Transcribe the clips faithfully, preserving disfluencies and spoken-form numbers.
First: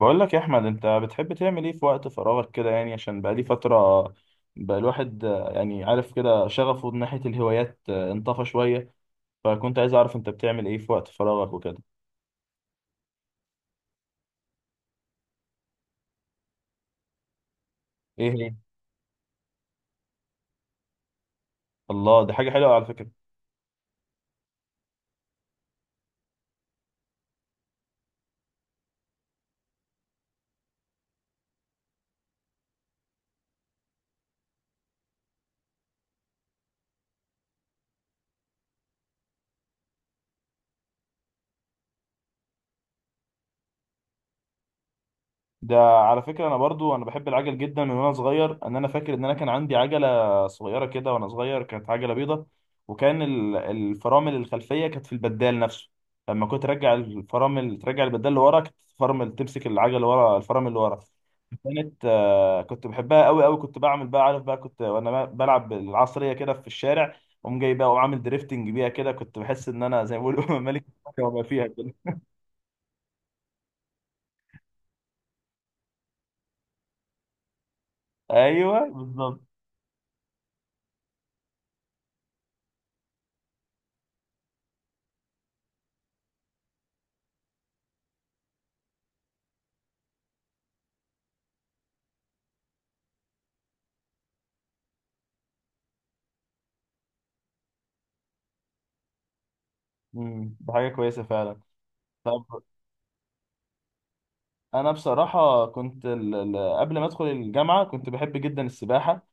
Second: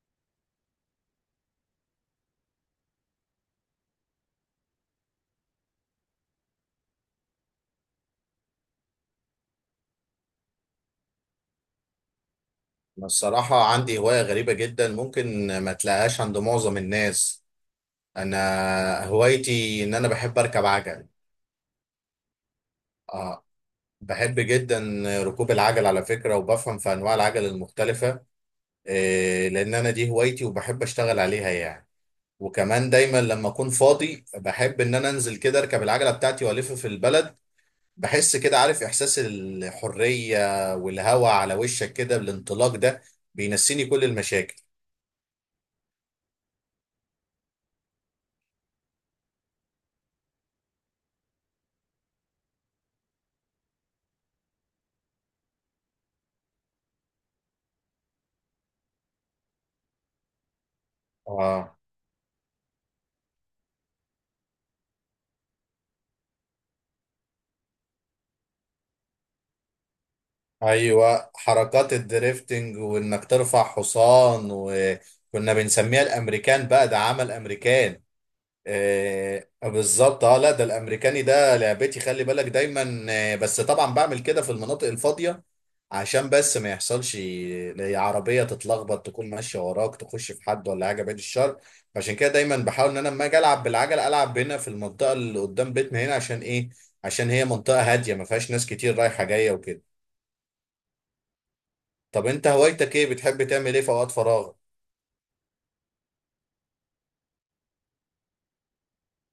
بقول لك يا احمد، انت بتحب تعمل ايه في وقت فراغك كده؟ يعني عشان بقالي فتره بقى الواحد آه، يعني عارف كده شغفه من ناحيه الهوايات آه، انطفى شويه. فكنت عايز اعرف انت بتعمل ايه في وقت فراغك وكده. أنا الصراحة عندي هواية غريبة جدا ممكن ما تلاقيهاش عند معظم الناس. ايه هي؟ أنا هوايتي إن أنا بحب أركب عجل. الله، دي حاجه حلوه على فكره. آه، بحب جدا ركوب العجل على فكرة، وبفهم في أنواع العجل المختلفة. إيه، لأن أنا دي هوايتي وبحب أشتغل عليها يعني. وكمان دايما لما أكون فاضي بحب إن أنا أنزل كده أركب العجلة بتاعتي وألف في البلد. بحس كده عارف إحساس الحرية والهواء على وشك كده، الانطلاق ده بينسيني كل المشاكل. ده على فكرة أنا برضو أنا بحب العجل جدا من وأنا صغير. أن أنا فاكر إن أنا كان عندي عجلة صغيرة كده وأنا صغير، كانت عجلة بيضة. وكان ال- الفرامل الخلفية كانت في البدال نفسه. لما كنت ترجع الفرامل ترجع البدال لورا، كانت الفرامل تمسك العجلة ورا، الفرامل اللي ورا. آه، كانت آه، كنت بحبها قوي قوي، كنت بعمل بقى، عارف بقى، كنت وأنا ب- بلعب بالعصرية كده في الشارع. قوم جاي بقى وعامل دريفتنج بيها كده، كنت بحس إن أنا زي ما بيقولوا ملك الكوكب ايوه وما فيها حركات كده. الدريفتنج وانك ترفع حصان، وكنا بنسميها الامريكان بقى، ده عمل امريكان. أيوه بالظبط. آه بالظبط، اه لا ده الامريكاني ده لعبتي، خلي بالك دايما. آه بس طبعا بعمل كده في المناطق الفاضيه، عشان بس ما يحصلش ل- عربيه تتلخبط تكون ماشيه وراك تخش في حد ولا حاجه، بعيد الشر. عشان كده دايما بحاول ان انا لما اجي العب بالعجل العب هنا في المنطقه اللي قدام بيتنا هنا، عشان ايه؟ عشان هي منطقه هاديه ما فيهاش ناس كتير رايحه جايه وكده. مم، ده حاجة كويسة فعلا. طب انت هوايتك ايه؟ بتحب تعمل ايه في اوقات فراغ؟ انا بصراحه كنت ال- ال- قبل ما ادخل الجامعه كنت بحب جدا السباحه.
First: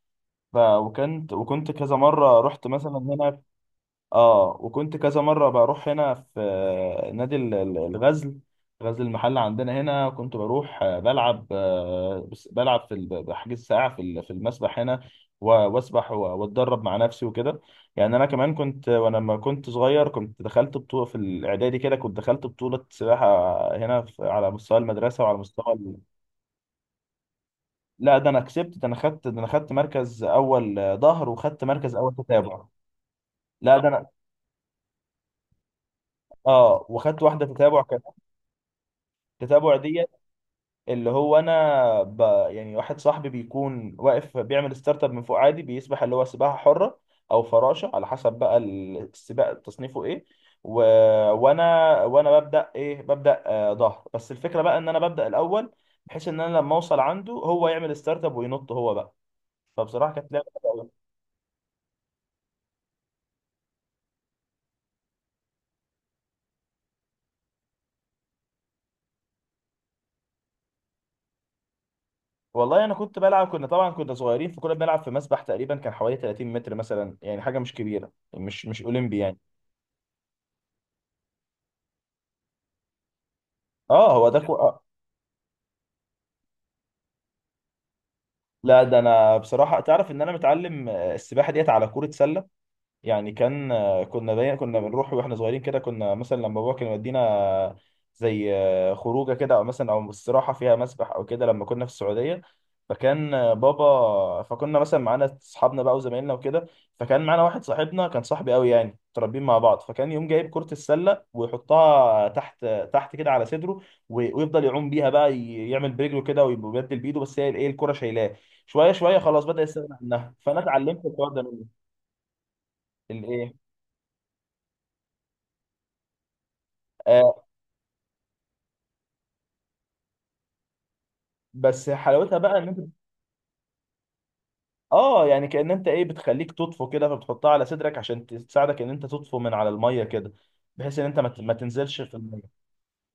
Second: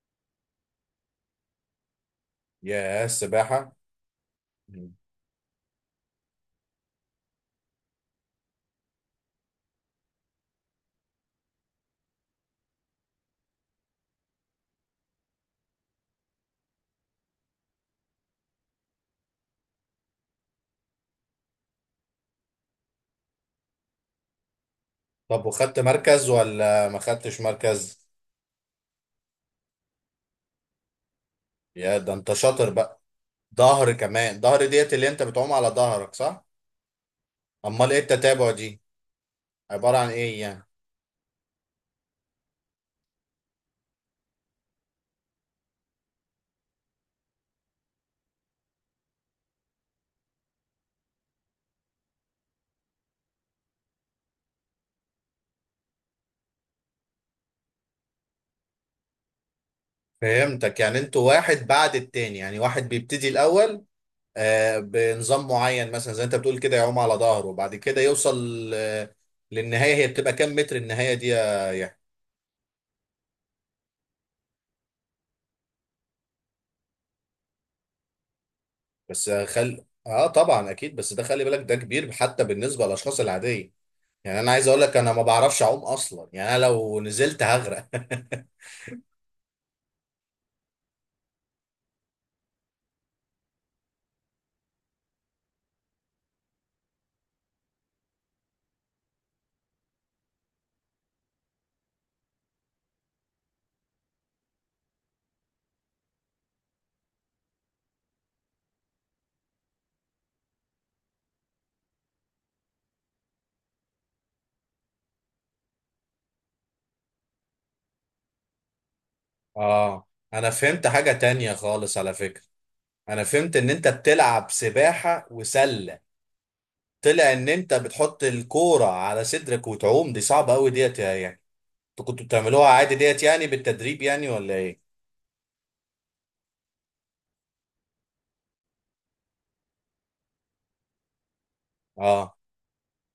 ف... وكنت وكنت كذا مره رحت مثلا يا هنا. السباحة! اه، مم. وكنت كذا مره بروح هنا في آه، نادي ال- ال- الغزل، غزل المحله عندنا هنا. كنت بروح آه، بلعب، آه، بس- بلعب في ال- بحجز ساعه في ال- في المسبح هنا و- واسبح و- واتدرب مع نفسي وكده. يعني انا كمان كنت وانا لما كنت صغير كنت دخلت بطوله في الاعدادي، كده كنت دخلت بطوله سباحه هنا في- على مستوى المدرسه وعلى طب مستوى. وخدت مركز ولا ما خدتش مركز؟ لا ده انا كسبت، ده انا خدت ده انا خدت مركز اول آه، ظهر، وخدت مركز يا ده اول انت تتابع. شاطر بقى. لا ده ظهر انا. كمان، ظهر ديت اللي انت بتعوم على ظهرك، صح؟ اه، وخدت واحده تتابع امال ايه كمان. التتابع دي؟ التتابع عبارة دي؟ عن ايه يعني؟ اللي هو انا ب... يعني واحد صاحبي بيكون واقف بيعمل ستارت اب من فوق عادي، بيسبح اللي هو سباحه حره او فراشه على حسب بقى ال- السباق تصنيفه ايه. و... وانا وانا ببدا ايه ببدا آه ظهر، بس الفكره بقى ان انا ببدا الاول، بحيث ان انا لما اوصل عنده هو يعمل ستارت اب وينط هو بقى. فبصراحه كانت فهمتك، لعبه. يعني انتوا واحد بعد التاني، يعني واحد بيبتدي الاول. آه بنظام معين مثلا، زي انت بتقول كده يعوم على ظهره وبعد كده يوصل آه للنهاية. هي بتبقى كام متر النهاية دي يا؟ والله انا كنت بلعب، كنا طبعا كنا صغيرين، فكنا بنلعب في مسبح تقريبا كان حوالي تلاتين متر مثلا، يعني حاجه مش كبيره، مش مش اولمبي بس يعني. خل اه طبعا اكيد، بس ده خلي بالك ده كبير حتى بالنسبه للاشخاص العاديه. اه هو ده يعني انا كو... عايز اقول آه. لك انا ما بعرفش اعوم اصلا، يعني انا لو نزلت هغرق لا ده انا بصراحه تعرف ان انا متعلم آه، السباحه ديت على كوره سله. يعني كان آه، كنا دايما كنا بنروح واحنا صغيرين كده، كنا مثلا لما بابا كان يودينا زي آه، خروجه كده او مثلا او استراحه فيها مسبح او كده لما كنا في السعوديه. فكان آه، بابا فكنا مثلا معانا اصحابنا بقى وزمايلنا وكده، فكان معانا واحد صاحبنا كان صاحبي قوي، يعني متربيين مع بعض، فكان يوم جايب كرة السلة ويحطها تحت، تحت كده على صدره. وي- ويفضل يعوم بيها بقى، ي- يعمل برجله كده ويبدل بايده، بس هي الايه، الكرة شايلاه. شوية شوية خلاص بدأ يستغنى اه، عنها، انا فانا فهمت اتعلمت حاجه الحوار ده تانية منه. خالص على فكره. انا الايه؟ فهمت ان انت بتلعب سباحه وسله. طلع ان انت بتحط الكوره على صدرك وتعوم، دي صعبه قوي ديت يا- يعني. بس انتوا كنتوا حلاوتها بقى ان بتعملوها انت. عادي ديت يعني، بالتدريب يعني، ولا ايه؟ اه يعني كأن انت ايه، بتخليك تطفو كده، فبتحطها على صدرك عشان تساعدك ان انت تطفو من على الميه كده، بحيث ان انت ما ت- ما تنزلش في اه. الميه.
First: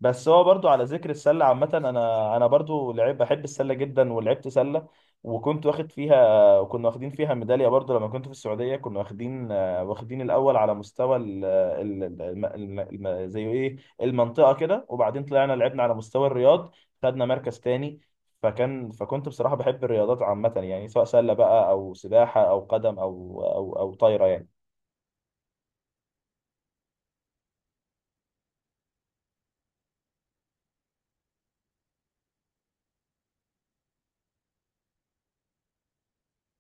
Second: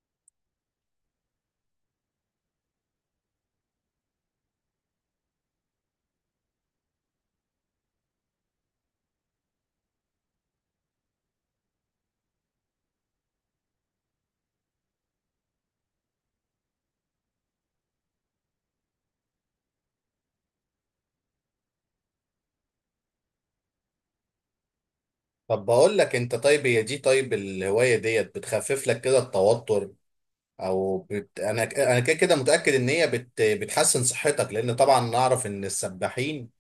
بس هو برضو على ذكر السله عامه، انا انا برضو لعيب بحب السله جدا ولعبت سله. وكنت واخد فيها، وكنا واخدين فيها ميداليه برضو لما كنت في السعوديه. كنا واخدين آه، واخدين الاول على مستوى ال ال ال الم- الم- الم- زي ايه، المنطقه كده. وبعدين طلعنا لعبنا على مستوى الرياض، خدنا مركز تاني. فكان فكنت بصراحه بحب الرياضات عامه، يعني سواء سله بقى او سباحه او قدم او او او طايره يعني. طب بقول لك انت، طيب هي دي، طيب الهوايه ديت بتخفف لك كده التوتر، او بت... انا انا كده كده متاكد ان هي بت... بتحسن صحتك، لان طبعا نعرف ان السباحين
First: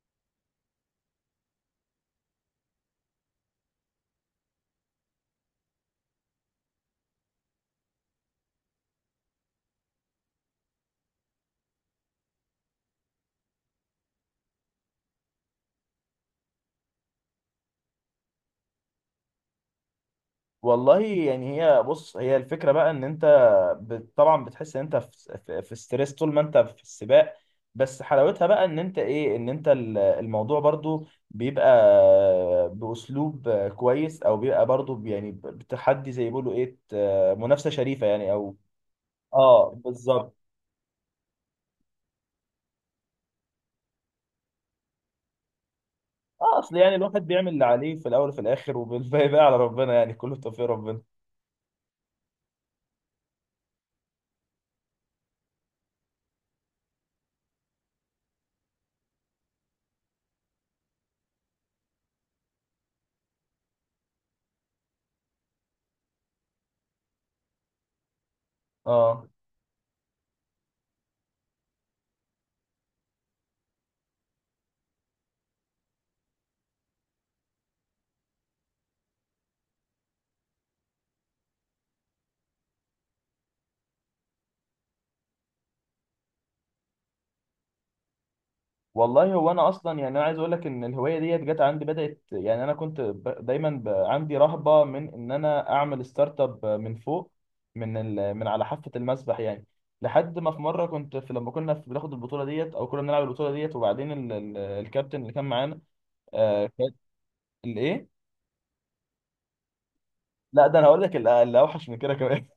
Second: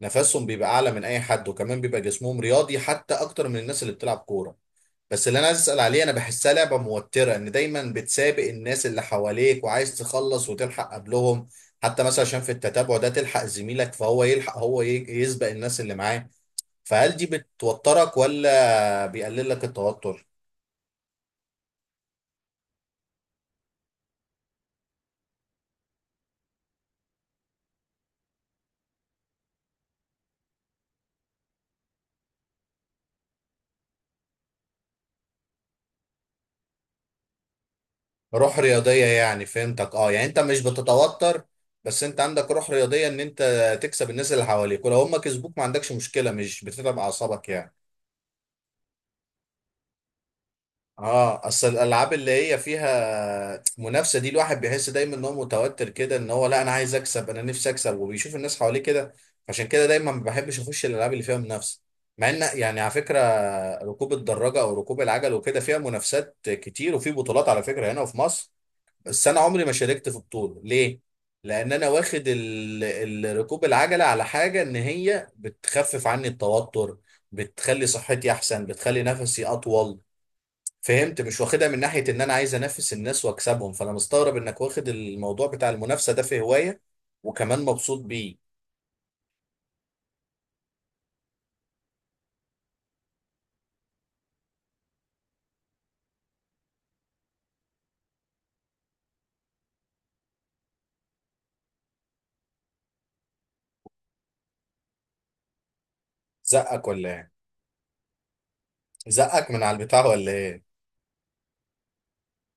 نفسهم بيبقى اعلى من اي حد، وكمان بيبقى جسمهم رياضي حتى اكتر من الناس اللي بتلعب كوره. بس اللي انا عايز اسال عليه، انا بحسها لعبه موتره ان دايما بتسابق الناس اللي حواليك وعايز تخلص وتلحق قبلهم، حتى مثلا عشان في التتابع ده تلحق زميلك، فهو يلحق هو ي- يسبق الناس اللي معاه. فهل دي بتوترك ولا بيقلل لك التوتر؟ والله يعني هي بص، هي الفكرة بقى ان انت بت- طبعا بتحس ان انت في في في ستريس طول ما انت في السباق، بس حلاوتها بقى ان انت ايه، ان انت ال- الموضوع برضو بيبقى باسلوب كويس، او بيبقى برضو ب- يعني ب- بتحدي زي ما بيقولوا ايه، ت- منافسة شريفة يعني او. روح رياضية يعني، اه فهمتك. اه يعني بالظبط. انت مش بتتوتر، بس انت عندك روح رياضية ان انت تكسب الناس اللي حواليك، ولو هم كسبوك ما عندكش مشكلة، اه مش اصل يعني بتتعب الواحد بيعمل اعصابك اللي يعني. عليه في الاول وفي الاخر، وبالباقي بقى على ربنا يعني، كله توفيق ربنا. اه، اصل الالعاب اللي هي فيها منافسة دي الواحد بيحس دايما ان هو متوتر كده، ان هو لا انا عايز اكسب، انا نفسي اكسب، وبيشوف الناس حواليه كده. عشان كده دايما ما بحبش اخش الالعاب اللي فيها منافسة، مع ان يعني على فكرة ركوب الدراجة او ركوب العجل وكده فيها منافسات كتير، وفي بطولات على فكرة هنا في مصر. بس اه انا عمري ما شاركت في بطوله. ليه؟ لان انا واخد ال... ال- ركوب العجله على حاجه ان هي بتخفف عني التوتر، بتخلي صحتي احسن، بتخلي نفسي اطول. فهمت؟ مش واخدها من ناحيه ان انا عايز انافس الناس واكسبهم. فانا مستغرب انك واخد الموضوع بتاع المنافسه ده في هوايه، وكمان مبسوط بيه. والله هو انا اصلا يعني انا عايز اقول لك ان الهوايه ديت جت عندي بدات، يعني انا كنت ب... دايما ب... عندي رهبه من ان انا اعمل ستارت اب من فوق، من ال... من على حافه المسبح يعني. لحد ما في مره كنت في لما كنا في بناخد البطوله ديت او كنا بنلعب البطوله ديت، وبعدين ال... ال... الكابتن اللي كان معانا آه... زقك كان. ولا ايه؟ الايه؟ زقك من على البتاع ولا ايه؟ لا ده انا هقول لك ال- اللي اوحش من كده كمان.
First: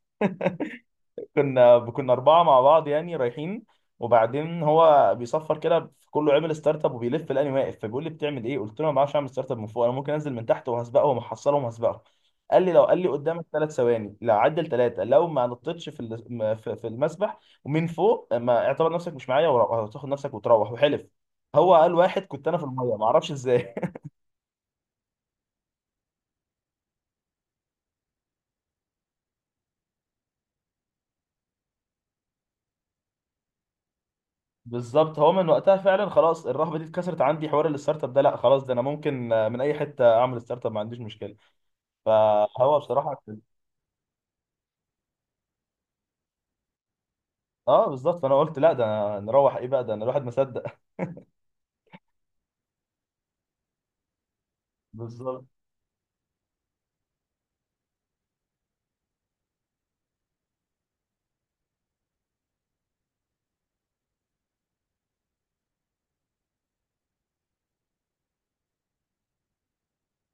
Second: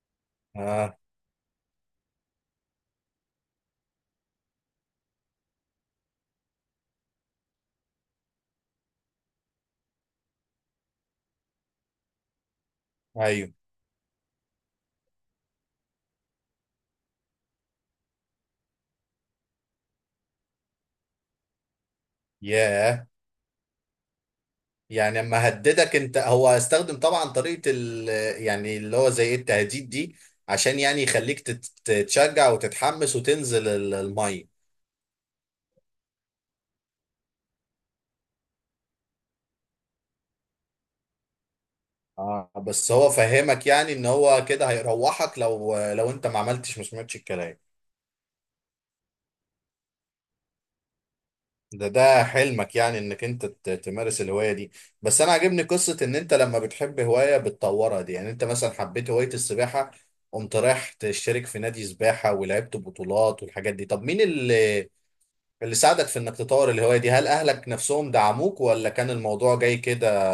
اه. كنا كنا اربعه مع بعض يعني رايحين. وبعدين هو بيصفر كده في كله، عمل ستارت اب وبيلف لاني واقف، فبيقول لي بتعمل ايه، قلت له ما بعرفش اعمل ستارت اب من فوق، انا ممكن انزل من تحت وهسبقه ومحصله وهسبقه. قال لي لو، قال لي قدامك ايوه. ثلاث ثواني، لا عدل ثلاثه، لو ما نطيتش في ال- م- في في المسبح ومن فوق، ما اعتبر نفسك مش معايا، وتاخد نفسك وتروح. وحلف هو، قال واحد كنت انا في الميه ما ياه! اعرفش ازاي. يعني اما هددك انت، هو استخدم طبعا طريقة ال يعني اللي هو زي إيه، التهديد دي عشان يعني يخليك تت- تتشجع وتتحمس وتنزل ال- المية. بالظبط، هو من وقتها فعلا خلاص الرهبه دي اتكسرت عندي، حوار الستارت اب ده لا خلاص، ده انا ممكن آه، من اي حته اعمل ستارت اب، ما عنديش مشكله. اه فهو بس هو بصراحه كان- فهمك يعني ان هو كده هيروحك لو لو انت ما عملتش، ما سمعتش الكلام. اه بالظبط. فانا قلت لا ده نروح ايه بقى، ده أنا الواحد ما صدق. ده ده حلمك يعني، انك انت ت- تمارس الهواية دي. بس انا بالظبط. عاجبني قصة ان انت لما بتحب هواية بتطورها دي، يعني انت مثلا حبيت هواية السباحة قمت رايح تشترك في نادي سباحة ولعبت بطولات والحاجات دي. طب مين اللي اللي ساعدك في انك تطور الهواية دي؟ هل اهلك نفسهم دعموك، ولا كان الموضوع جاي كده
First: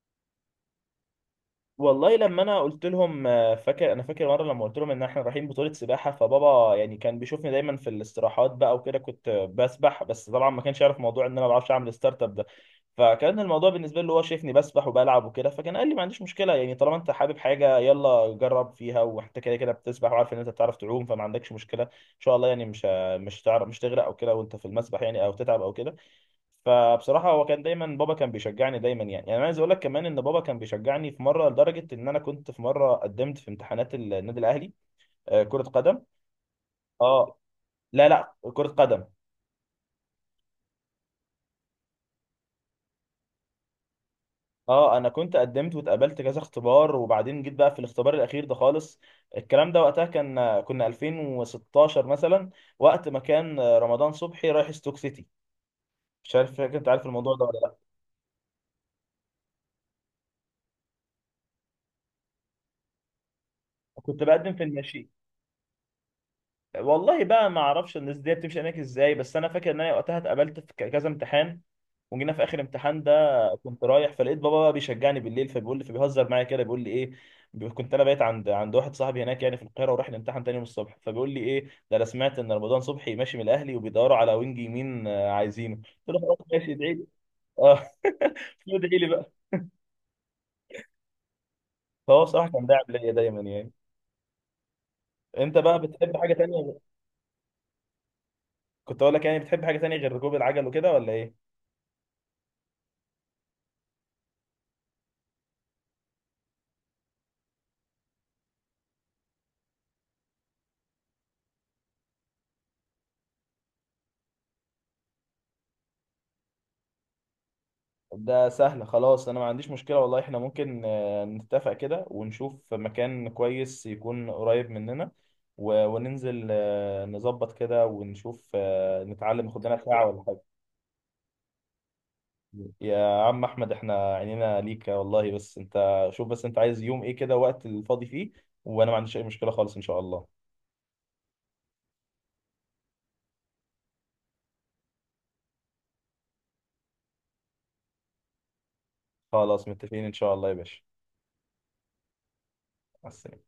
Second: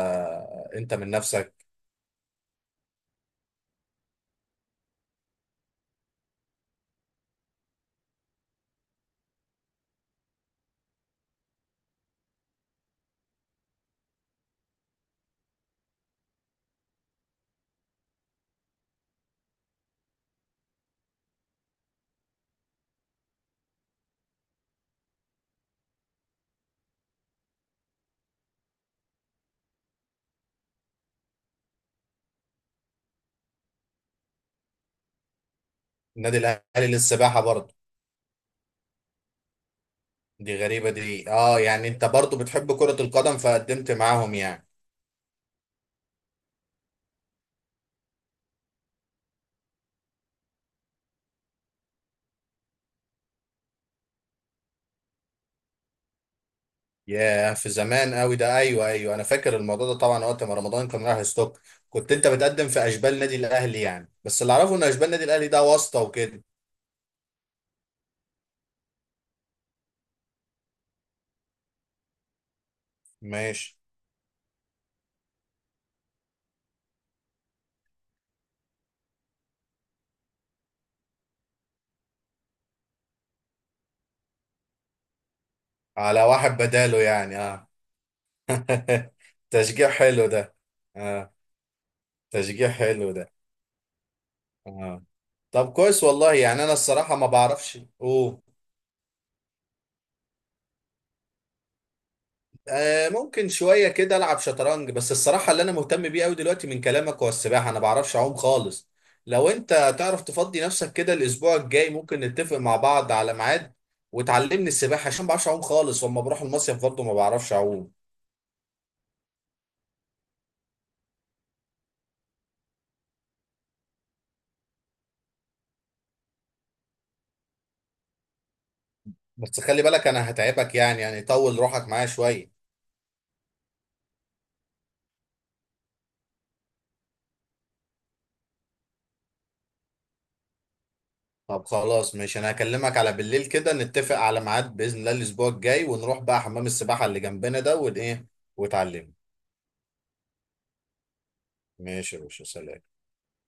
انت من نفسك؟ والله لما انا قلت لهم آه، فاكر انا فاكر مره لما قلت لهم ان احنا رايحين بطوله سباحه، فبابا يعني كان بيشوفني دايما في الاستراحات بقى وكده كنت بسبح، بس طبعا ما كانش يعرف موضوع ان انا ما بعرفش اعمل ستارت اب ده. فكان الموضوع بالنسبه له هو شايفني بسبح وبلعب وكده، فكان قال لي ما عنديش مشكله، يعني طالما انت حابب حاجه يلا جرب فيها، وانت كده كده بتسبح وعارف ان انت بتعرف تعوم، فما عندكش مشكله ان شاء الله، يعني مش مش هتعرف، مش تغرق او كده وانت في المسبح يعني، او تتعب او كده. فبصراحه هو كان دايما، بابا كان بيشجعني دايما يعني. يعني انا عايز اقول لك كمان ان بابا كان بيشجعني، في مره لدرجه ان انا كنت في مره قدمت في امتحانات النادي الاهلي آه، كره قدم. النادي الاهلي اه للسباحة برضه؟ لا لا كره قدم. دي غريبة دي. اه يعني انت برضه بتحب كرة القدم فقدمت معاهم يعني. اه انا كنت قدمت واتقابلت كذا اختبار، وبعدين جيت بقى في الاختبار الاخير ده خالص. الكلام ده وقتها كان كنا الفين وستاشر مثلا، وقت ما كان آه، رمضان صبحي رايح ستوك سيتي، مش عارف فاكر انت عارف الموضوع ده ياه، ولا في لا. زمان قوي ده. ايوه ايوه، انا فاكر الموضوع ده طبعا، وقت ما رمضان كان رايح ستوك. كنت انت بتقدم في اشبال النادي الاهلي يعني؟ كنت بس بقدم اللي في اعرفه ان اشبال الناشئين. النادي الاهلي ده واسطة وكده. والله بقى ما اعرفش الناس دي بتمشي هناك ازاي، بس انا فاكر ان انا وقتها اتقابلت في ك- كذا امتحان، وجينا في اخر امتحان ده. ماشي. كنت رايح فلقيت بابا بقى بيشجعني بالليل، فبيقول لي، فبيهزر معايا كده بيقول لي ايه، بي- كنت انا بقيت عند عند واحد صاحبي هناك يعني في القاهره، ورايح الامتحان تاني يوم الصبح، فبيقول لي ايه ده، انا سمعت ان رمضان صبحي ماشي من الاهلي وبيدوروا على وينج يمين آه، عايزينه. قلت له على خلاص واحد ماشي، ادعي بداله لي. يعني، اه. اه ادعي لي بقى. تشجيع حلو ده. اه. فهو صراحه كان تشجيع داعم ليا حلو ده. دايما يعني. اه. انت طب بقى كويس بتحب حاجه والله. يعني انا تانيه؟ الصراحه ما بعرفش. اوه. كنت اقول لك يعني بتحب حاجه تانيه غير ركوب العجل وكده ولا ايه؟ آه ممكن شويه كده العب شطرنج، بس الصراحه اللي انا مهتم بيه قوي دلوقتي من كلامك هو السباحه. انا ما بعرفش اعوم خالص. لو انت تعرف تفضي نفسك كده الاسبوع الجاي، ممكن نتفق مع بعض على ميعاد وتعلمني السباحه، عشان ما بعرفش اعوم خالص، واما بروح المصيف برضه ما بعرفش اعوم. ده سهل خلاص، انا ما عنديش مشكلة والله. احنا ممكن آه، نتفق كده ونشوف مكان كويس يكون قريب مننا، و- وننزل آه، نظبط كده ونشوف آه، نتعلم، بس خد لنا خلي ساعة بالك ولا انا حاجة. هتعبك يعني يعني طول روحك معايا شويه. يا عم احمد احنا عينينا ليك والله، بس انت شوف، بس انت عايز يوم ايه كده وقت الفاضي فيه، وانا ما عنديش اي مشكلة خالص ان شاء الله. طب خلاص ماشي، انا هكلمك على بالليل كده نتفق على ميعاد باذن الله الاسبوع الجاي، ونروح بقى حمام السباحه اللي جنبنا ده، وايه، وتعلمني. خلاص متفقين ان شاء الله يا باشا. ماشي يا باشا، سلام. مع السلامة.